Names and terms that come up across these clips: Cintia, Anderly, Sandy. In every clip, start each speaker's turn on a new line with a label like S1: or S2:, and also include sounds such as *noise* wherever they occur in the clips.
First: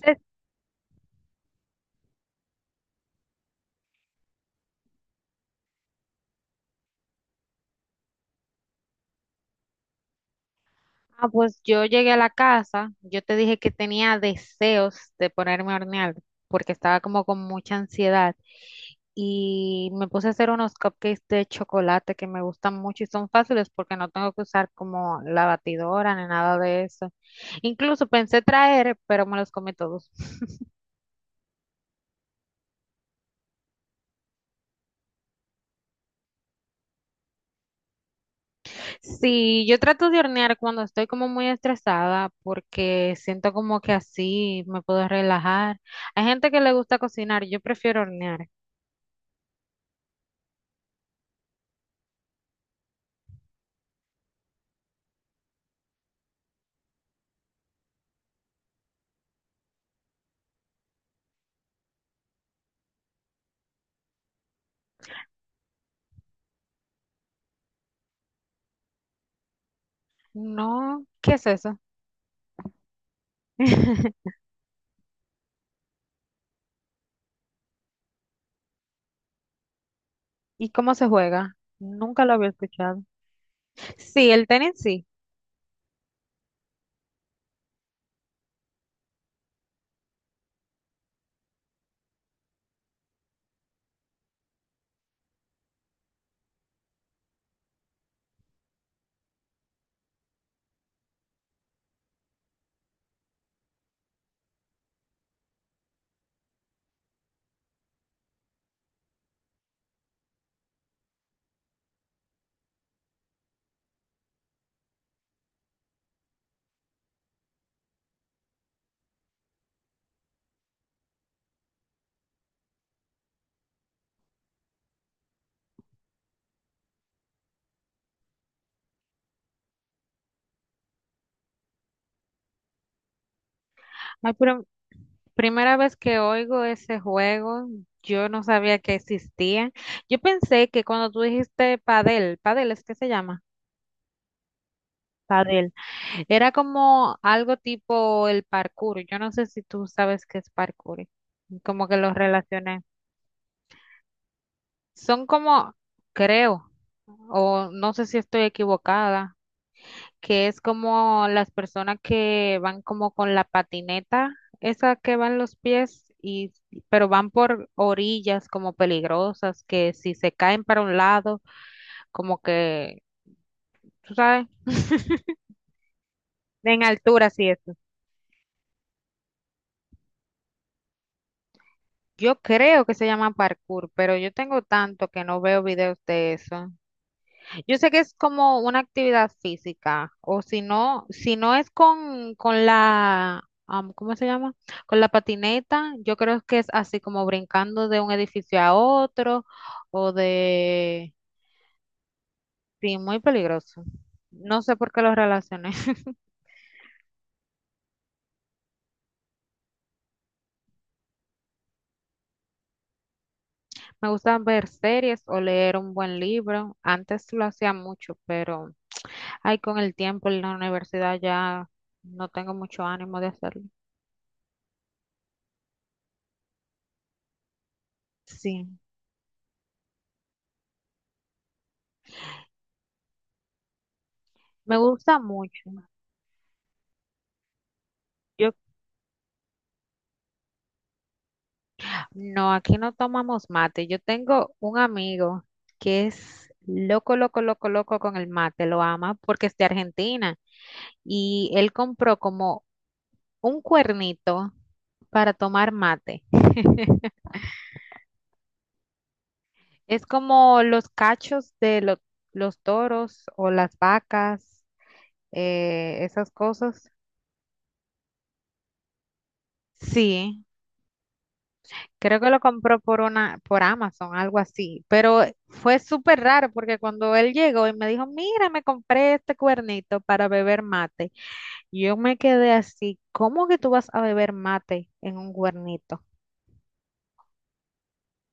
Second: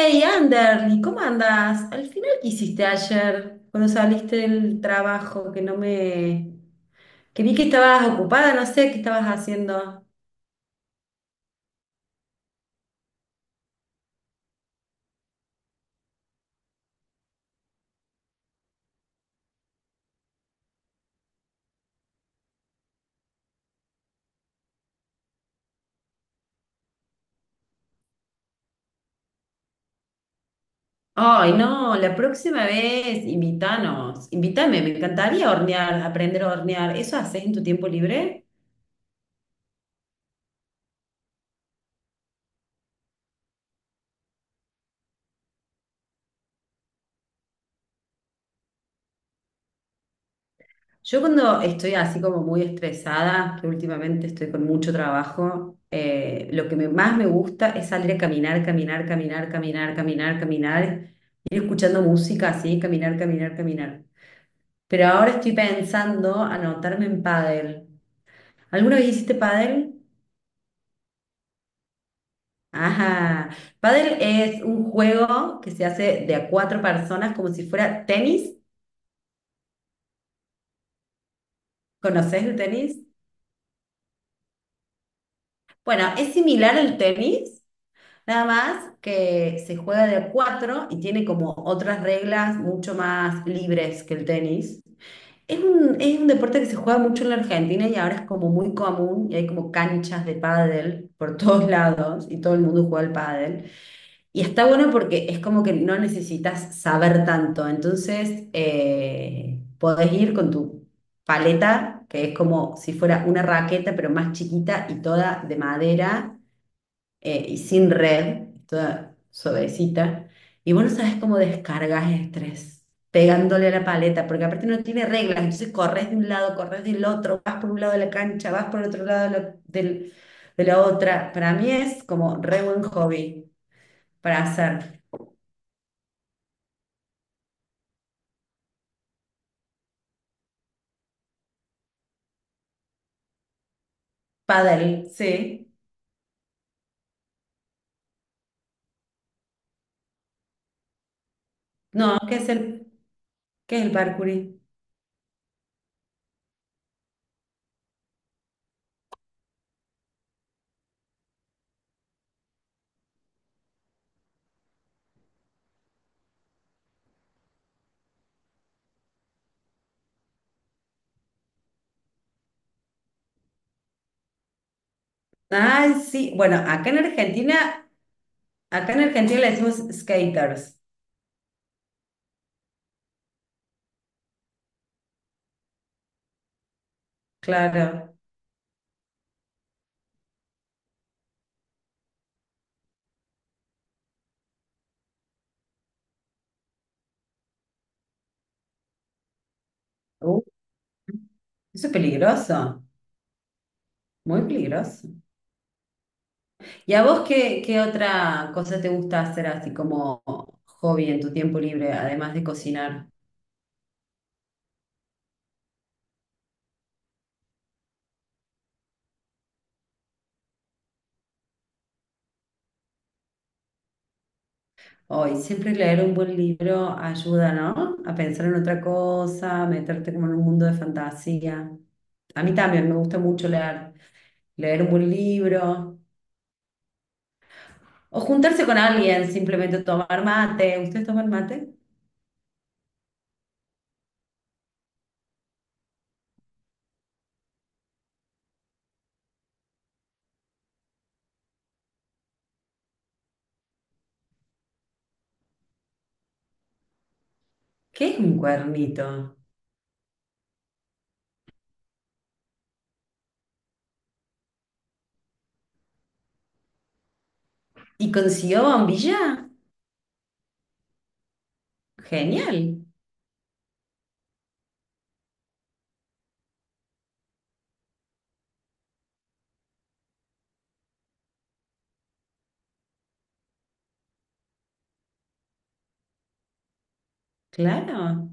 S1: Entonces.
S2: Anderly, ¿cómo andás? Al final, ¿qué hiciste ayer cuando saliste del trabajo? Que no me... Que vi que estabas ocupada, no sé qué estabas haciendo.
S1: Ah, pues yo llegué a la casa, yo te dije que tenía deseos de ponerme a hornear porque estaba como con mucha ansiedad y me puse a hacer unos cupcakes de chocolate que me gustan mucho y son fáciles porque no tengo que usar como la batidora ni nada de eso. Incluso pensé traer, pero me los comí todos.
S2: Ay, no, la próxima vez, invítanos, invítame, me encantaría hornear, aprender a hornear. ¿Eso haces en tu tiempo libre?
S1: Sí, yo trato de hornear cuando estoy como muy estresada porque siento como que así me puedo relajar. Hay gente que le gusta cocinar, yo prefiero hornear.
S2: Yo cuando estoy así como muy estresada, que últimamente estoy con mucho trabajo, lo que más me gusta es salir a caminar, caminar, caminar, caminar, caminar, caminar, ir escuchando música así, caminar, caminar, caminar. Pero ahora estoy pensando anotarme en pádel. ¿Alguna vez hiciste pádel?
S1: No, ¿qué es eso?
S2: Ajá. Pádel
S1: *laughs*
S2: es un juego que se hace de a cuatro personas como si fuera tenis.
S1: ¿Y cómo se juega? Nunca lo
S2: ¿Conoces
S1: había
S2: el tenis?
S1: escuchado. Sí, el tenis sí.
S2: Bueno, es similar al tenis. Nada más que se juega de a cuatro y tiene como otras reglas mucho más libres que el tenis. Es un deporte que se juega mucho en la Argentina y ahora es como muy común y hay como canchas de pádel por *laughs* todos lados y todo el mundo juega al pádel. Y está bueno porque es como que no necesitas saber tanto, entonces podés ir con tu paleta, que es como si fuera una raqueta pero más chiquita y toda de madera, y sin red, toda suavecita. Y vos no sabes cómo descargas estrés, pegándole a la paleta, porque aparte no tiene reglas, entonces corres de un lado, corres del otro, vas por un lado de la cancha, vas por el otro lado de de la otra. Para mí es como re buen hobby
S1: Ay,
S2: para
S1: pero
S2: hacer.
S1: primera vez que oigo ese juego, yo no sabía que existía. Yo pensé que cuando tú dijiste padel, padel es que se llama,
S2: Paddle, sí.
S1: padel, era como algo tipo el parkour. Yo no sé si tú sabes qué es parkour, como que lo
S2: No, ¿qué es
S1: relacioné.
S2: qué es el parkour?
S1: Son como, creo, o no sé si estoy equivocada. Que es como las personas que van como con la patineta, esa que van los pies y pero van por orillas como peligrosas, que si se caen para un lado, como que, tú sabes,
S2: Ay, sí.
S1: en altura sí eso.
S2: Acá en Argentina le decimos skaters,
S1: Yo creo que se llama parkour, pero yo tengo tanto que no veo videos de eso. Yo sé que es
S2: claro.
S1: como una actividad física, o si no, si no es con la, ¿cómo se llama? Con la patineta, yo creo que es así como brincando de un edificio a otro, o de,
S2: Eso es peligroso,
S1: sí, muy peligroso.
S2: muy
S1: No sé por qué
S2: peligroso.
S1: lo relacioné. *laughs*
S2: ¿Y a vos qué, qué otra cosa te gusta hacer así como hobby en tu tiempo libre, además de cocinar?
S1: Me gusta ver series o leer un buen libro. Antes lo hacía mucho, pero, ay, con el tiempo en la universidad ya no tengo mucho ánimo de hacerlo.
S2: Hoy, siempre leer un buen libro ayuda, ¿no? A pensar en
S1: Sí,
S2: otra cosa, meterte como en un mundo de fantasía. A mí también me gusta mucho leer,
S1: me
S2: leer un buen
S1: gusta mucho.
S2: libro o
S1: Yo
S2: juntarse con alguien, simplemente tomar mate. ¿Ustedes toman mate?
S1: no, aquí no tomamos mate. Yo tengo un amigo que es loco, loco, loco, loco con el mate, lo ama porque es de Argentina y él compró como un cuernito para tomar mate.
S2: ¿Qué es un cuernito?
S1: Es como los cachos de los toros o las vacas, esas cosas.
S2: ¿Y consiguió bombilla?
S1: Sí. Creo que lo compró
S2: Genial.
S1: por una, por Amazon, algo así. Pero fue súper raro porque cuando él llegó y me dijo, mira, me compré este cuernito para beber mate. Y yo me quedé así, ¿cómo que tú vas a beber mate en un cuernito?
S2: Claro.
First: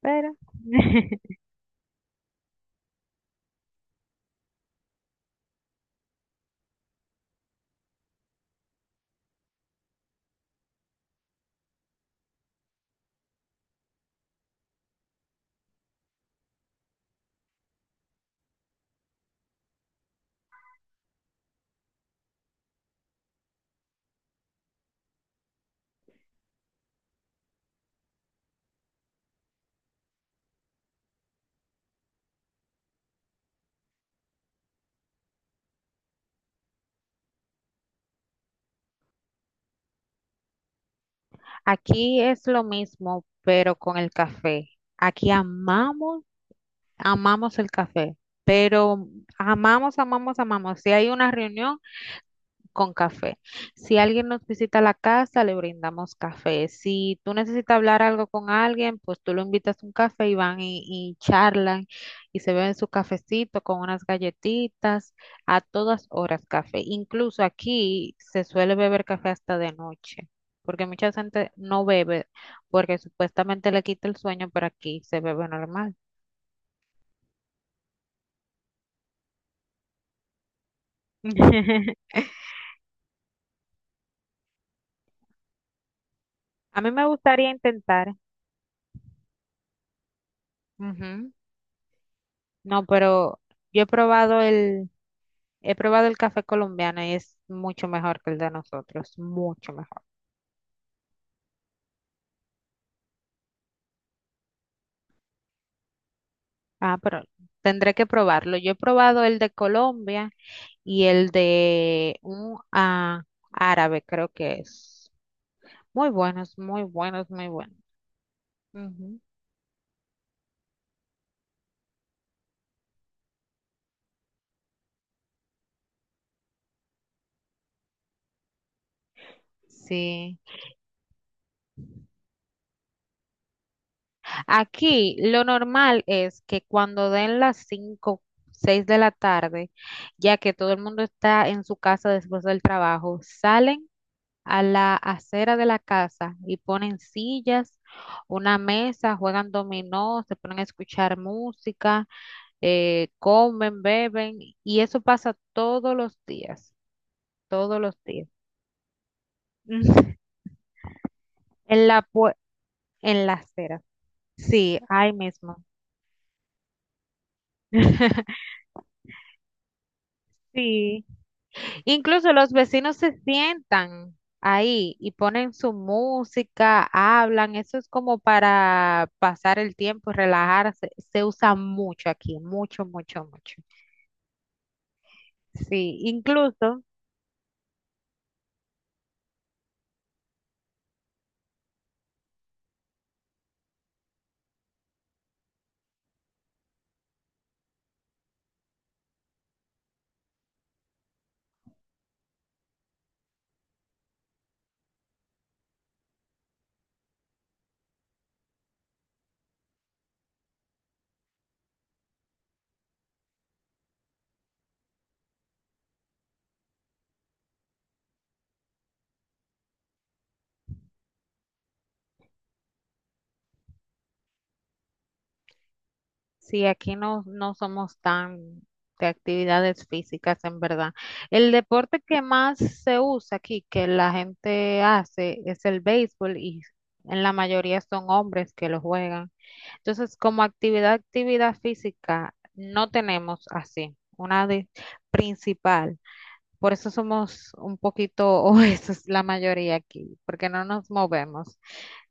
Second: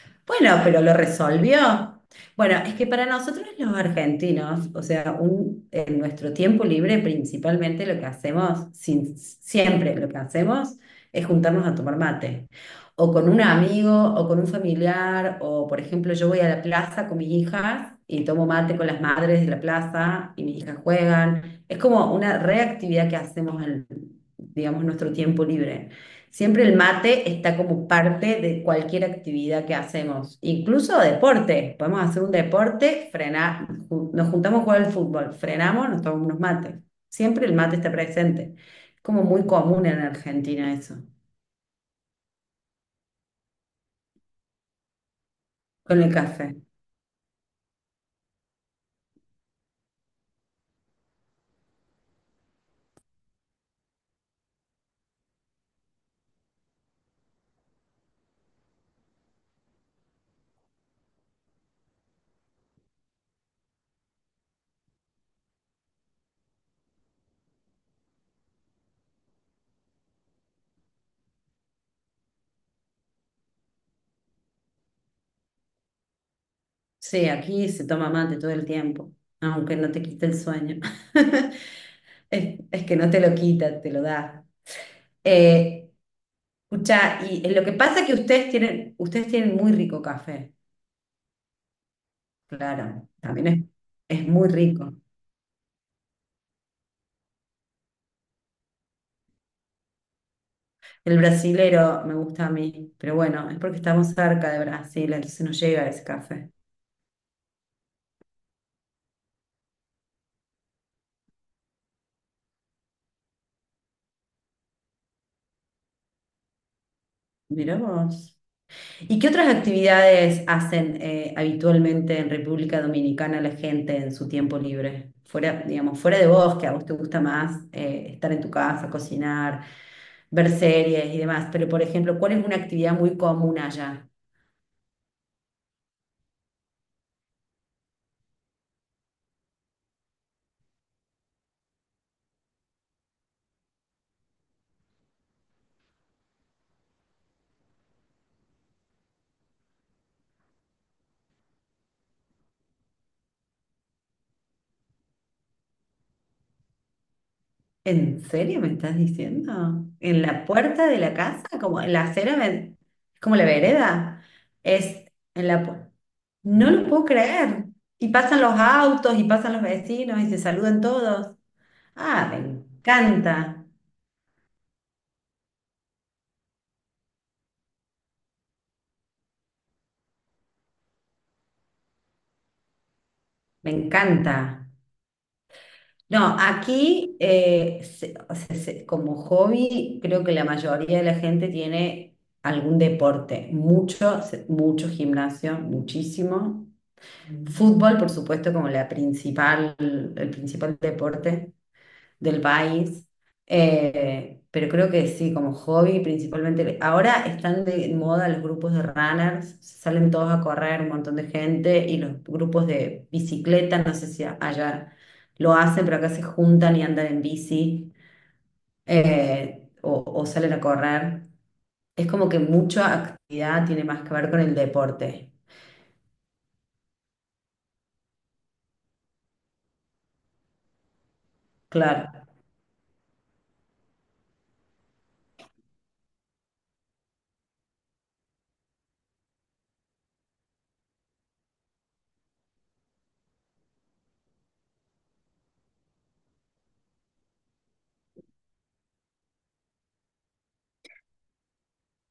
S1: Pero
S2: Bueno, pero lo
S1: *laughs*
S2: resolvió. Bueno, es que para nosotros los argentinos, o sea, en nuestro tiempo libre principalmente lo que hacemos, siempre lo que hacemos es juntarnos a tomar mate, o con un amigo, o con un familiar, o por ejemplo yo voy a la plaza con mis hijas y tomo mate con las madres de la plaza y mis hijas juegan. Es como una reactividad que hacemos en, digamos, nuestro tiempo libre. Siempre el mate está como parte de cualquier actividad que hacemos, incluso deporte. Podemos hacer un deporte, frenar, nos juntamos a jugar al fútbol, frenamos, nos tomamos unos mates. Siempre el mate está presente. Es como muy común en Argentina eso,
S1: aquí es lo mismo, pero con el café. Aquí
S2: con el
S1: amamos,
S2: café.
S1: amamos el café. Pero amamos, amamos, amamos. Si hay una reunión, con café. Si alguien nos visita a la casa, le brindamos café. Si tú necesitas hablar algo con alguien, pues tú lo invitas a un café y van y charlan y se beben su cafecito con unas galletitas, a todas horas café. Incluso aquí se suele beber café hasta de noche, porque mucha gente no bebe porque supuestamente le quita el sueño, pero aquí se bebe normal.
S2: Sí, aquí se toma mate todo el tiempo, aunque no te quite el sueño. *laughs*
S1: *laughs*
S2: Es que no te lo quita, te lo da. Eh,
S1: A mí me
S2: escucha, y
S1: gustaría
S2: lo que pasa es
S1: intentar.
S2: que ustedes tienen muy rico café.
S1: Ujú. No,
S2: Claro,
S1: pero
S2: también
S1: yo he
S2: es
S1: probado
S2: muy
S1: el...
S2: rico.
S1: He probado el café colombiano y es mucho mejor que el de nosotros, mucho mejor.
S2: El brasilero me gusta a mí, pero bueno, es porque estamos cerca de Brasil, entonces nos llega ese café.
S1: Ah, pero tendré que probarlo. Yo he probado el de Colombia y el de un árabe, creo que es. Muy buenos, muy buenos, muy buenos.
S2: Mirá vos. ¿Y
S1: Ujú.
S2: qué otras actividades hacen habitualmente en República Dominicana la gente en su tiempo libre? Fuera, digamos, fuera de vos, que a vos te gusta más estar en tu casa, cocinar,
S1: Sí.
S2: ver series y demás, pero por ejemplo, ¿cuál es una actividad muy común allá?
S1: Aquí lo normal es que cuando den las 5, 6 de la tarde, ya que todo el mundo está en su casa después del trabajo, salen a la acera de la casa y ponen sillas, una mesa, juegan dominó, se ponen a escuchar música, comen, beben y eso pasa todos los días, todos los
S2: ¿En
S1: días.
S2: serio me estás diciendo? ¿En
S1: *laughs*
S2: la puerta de la casa? ¿Como
S1: En
S2: en
S1: la,
S2: la acera?
S1: en la
S2: ¿Como la
S1: acera.
S2: vereda?
S1: Sí,
S2: Es
S1: ahí
S2: en
S1: mismo.
S2: la pu- No lo puedo creer. Y pasan
S1: *laughs*
S2: los autos y pasan los vecinos y se saludan
S1: Sí.
S2: todos. Ah,
S1: Incluso
S2: me
S1: los vecinos se
S2: encanta.
S1: sientan ahí y ponen su música, hablan, eso es como para pasar el tiempo, relajarse. Se usa mucho aquí, mucho, mucho, mucho.
S2: Me encanta.
S1: Sí,
S2: No,
S1: incluso
S2: aquí, o sea, como hobby, creo que la mayoría de la gente tiene algún deporte, mucho, mucho gimnasio, muchísimo. Fútbol, por supuesto, como la principal, el principal deporte del país. Pero creo que sí, como hobby principalmente. Ahora están de moda los grupos de runners, salen todos a correr, un montón de gente, y los grupos de bicicleta, no sé si allá lo hacen, pero acá se juntan y andan en bici, o salen a correr. Es como que mucha actividad tiene más que ver con el deporte.
S1: si aquí no, no somos tan de actividades físicas, en verdad. El deporte
S2: Claro.
S1: que más se usa aquí, que la gente hace, es el béisbol y en la mayoría son hombres que lo juegan. Entonces, como actividad, actividad física, no tenemos así principal. Por eso somos un poquito, *laughs* o eso es la mayoría aquí, porque no nos movemos.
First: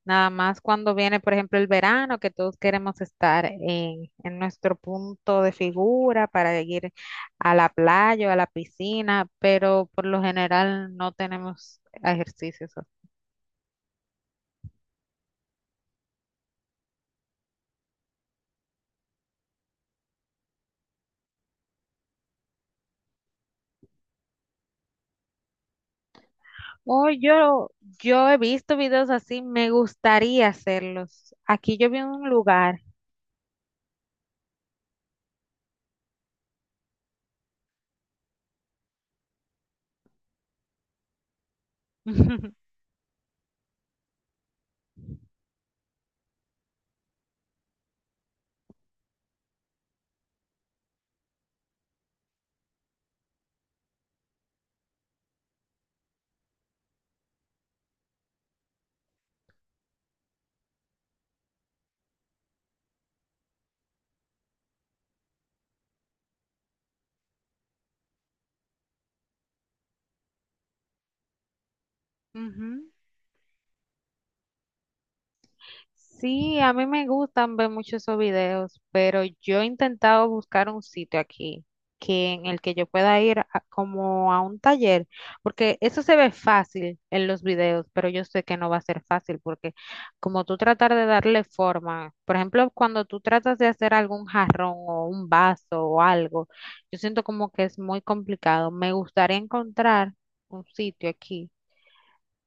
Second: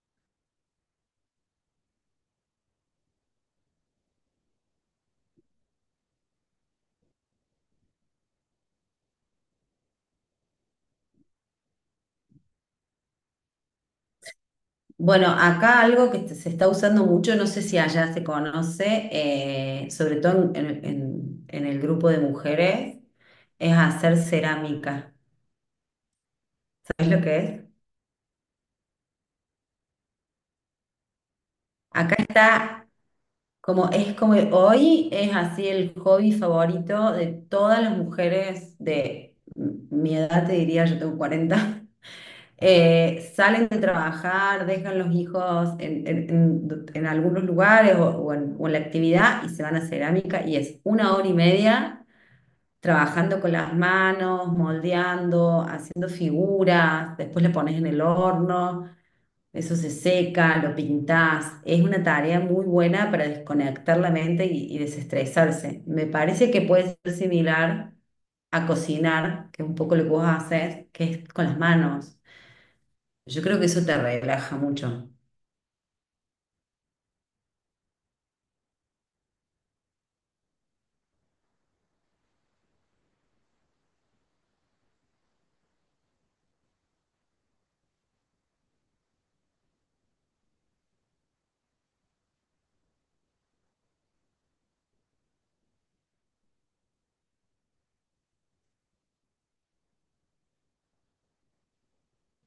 S1: Nada más cuando viene, por ejemplo, el verano, que todos queremos estar en nuestro punto de figura para ir a la playa o a la piscina, pero por lo general no tenemos ejercicios.
S2: Bueno, acá algo que se está usando mucho, no sé si allá se conoce, sobre todo en, en el grupo de mujeres, es hacer cerámica.
S1: Oh,
S2: ¿Sabes lo que es?
S1: yo he visto videos así, me gustaría hacerlos. Aquí yo vi
S2: Acá
S1: un lugar.
S2: está. Como es como que hoy es así el hobby favorito de todas las mujeres de mi edad, te diría, yo tengo cuarenta. *laughs*
S1: *laughs*
S2: Eh, salen de trabajar, dejan los hijos en, en algunos lugares o, o en la actividad y se van a cerámica y es una hora y media trabajando con las manos, moldeando, haciendo figuras, después le pones en el horno. Eso se seca, lo pintás. Es una tarea muy buena para desconectar la mente y desestresarse. Me parece que puede ser similar a cocinar, que es un poco lo que vos haces, que es con las manos.
S1: Ujú.
S2: Yo creo que eso te relaja mucho.
S1: Sí, a mí me gustan ver muchos esos videos, pero yo he intentado buscar un sitio aquí que en el que yo pueda ir como a un taller, porque eso se ve fácil en los videos, pero yo sé que no va a ser fácil porque como tú tratar de darle forma, por ejemplo, cuando tú tratas de hacer algún jarrón o un vaso o algo, yo siento como que es muy complicado. Me gustaría encontrar un sitio aquí,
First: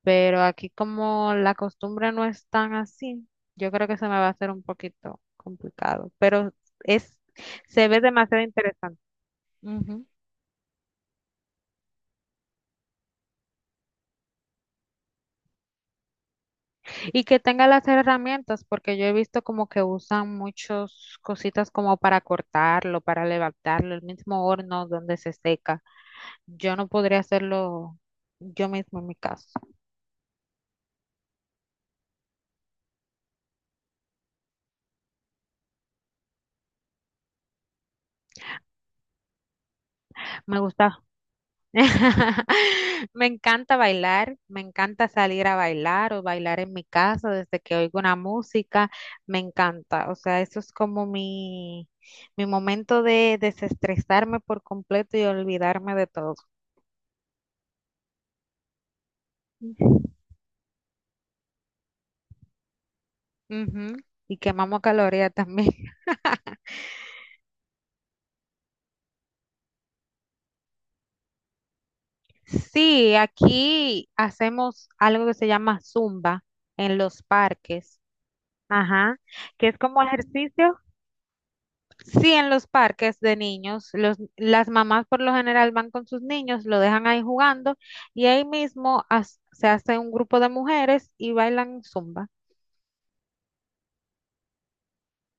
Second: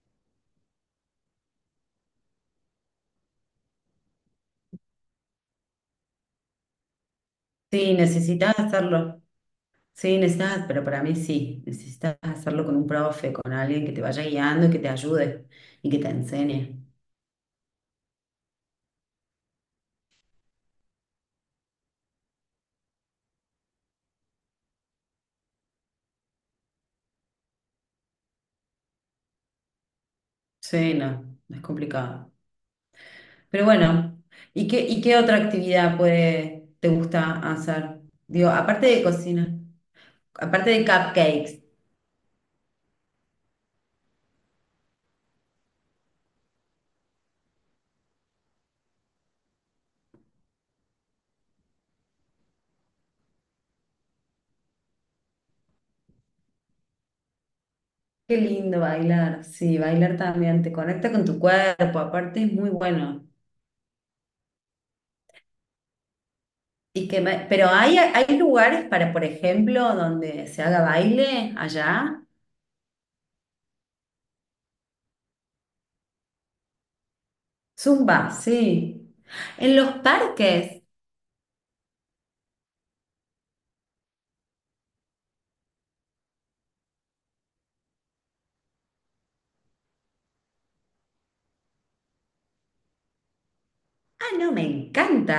S1: pero aquí como la costumbre no es tan así, yo creo que se me va a hacer un poquito complicado, pero es, se
S2: Sí,
S1: ve demasiado
S2: necesitas
S1: interesante.
S2: hacerlo.
S1: Ujú.
S2: Sí, necesitas, pero para mí sí. Necesitas hacerlo con un profe, con alguien que te vaya guiando y que te ayude y que te enseñe.
S1: Y que tenga las herramientas, porque yo he visto como que usan muchas cositas como para cortarlo, para levantarlo, el mismo horno donde se seca. Yo no podría hacerlo yo mismo en mi caso.
S2: Sí, no, no es complicado. Pero bueno, y qué otra actividad puede, te gusta hacer? Digo, aparte de cocina,
S1: Me
S2: aparte de
S1: gusta
S2: cupcakes.
S1: *laughs* me encanta bailar, me encanta salir a bailar o bailar en mi casa desde que oigo una música, me encanta. O sea, eso es como mi momento de desestresarme por completo y olvidarme de todo.
S2: Qué lindo bailar. Sí, bailar también te conecta con tu cuerpo, aparte es muy bueno.
S1: Ujú. Y quemamos calorías también. *laughs*
S2: Pero hay lugares para, por ejemplo, donde se haga baile allá.
S1: Sí, aquí hacemos algo que se llama zumba en los parques.
S2: Zumba, sí.
S1: Ajá, que
S2: En
S1: es
S2: los
S1: como ejercicio.
S2: parques.
S1: Sí, en los parques de niños, los, las mamás por lo general van con sus niños, lo dejan ahí jugando y ahí mismo se hace un grupo de mujeres y bailan zumba.
S2: Ah, no, me encanta.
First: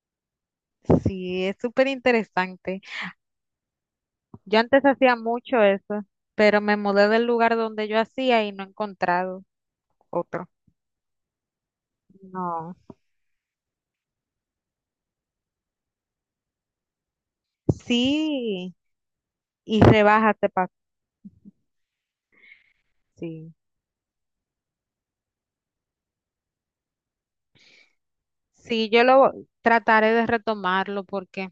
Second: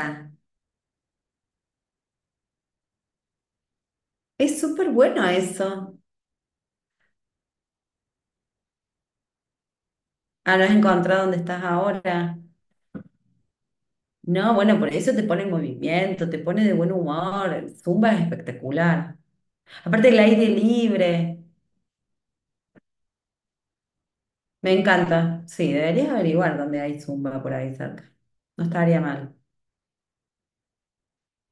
S1: Sí, es súper interesante. Yo
S2: Es
S1: antes
S2: súper
S1: hacía
S2: bueno
S1: mucho
S2: eso.
S1: eso, pero me mudé del lugar donde yo hacía y no he encontrado otro.
S2: Ah, no has encontrado dónde estás ahora.
S1: No.
S2: No, bueno, por eso te pone en movimiento, te pone de buen humor. El Zumba es
S1: Sí,
S2: espectacular.
S1: y
S2: Aparte el
S1: rebaja
S2: aire
S1: este paso.
S2: libre.
S1: Sí.
S2: Me encanta. Sí, deberías averiguar dónde hay Zumba por ahí cerca. No
S1: Sí,
S2: estaría
S1: yo lo
S2: mal.
S1: trataré de retomarlo porque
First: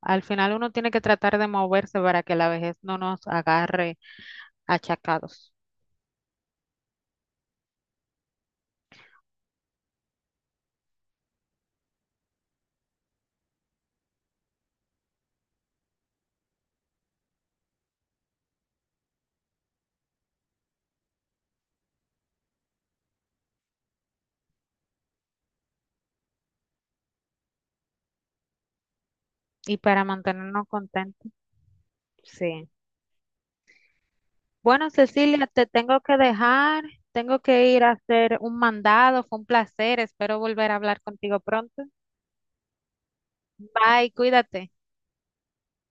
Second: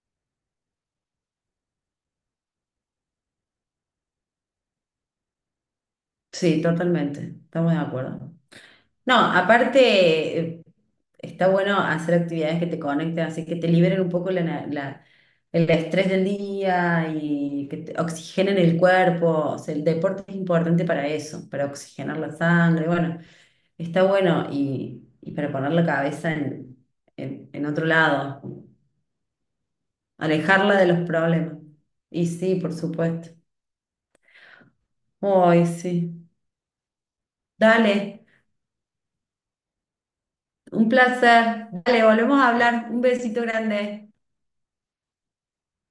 S1: al final uno tiene que tratar de moverse para que la vejez no nos agarre achacados.
S2: Sí, totalmente. Estamos de acuerdo. No, aparte, está bueno hacer actividades que te conecten, así que te liberen un poco el estrés del día y que te oxigenen el cuerpo. O sea, el deporte es importante para eso, para oxigenar la sangre. Bueno, está bueno y para poner la cabeza en, en otro lado,
S1: Y para mantenernos
S2: alejarla de los
S1: contentos,
S2: problemas. Y sí,
S1: sí.
S2: por supuesto.
S1: Bueno, Cecilia, te
S2: Ay,
S1: tengo que
S2: sí.
S1: dejar, tengo que ir a
S2: Dale,
S1: hacer un mandado, fue un placer, espero volver a
S2: un
S1: hablar contigo
S2: placer.
S1: pronto.
S2: Dale, volvemos a hablar. Un besito grande.
S1: Bye, cuídate.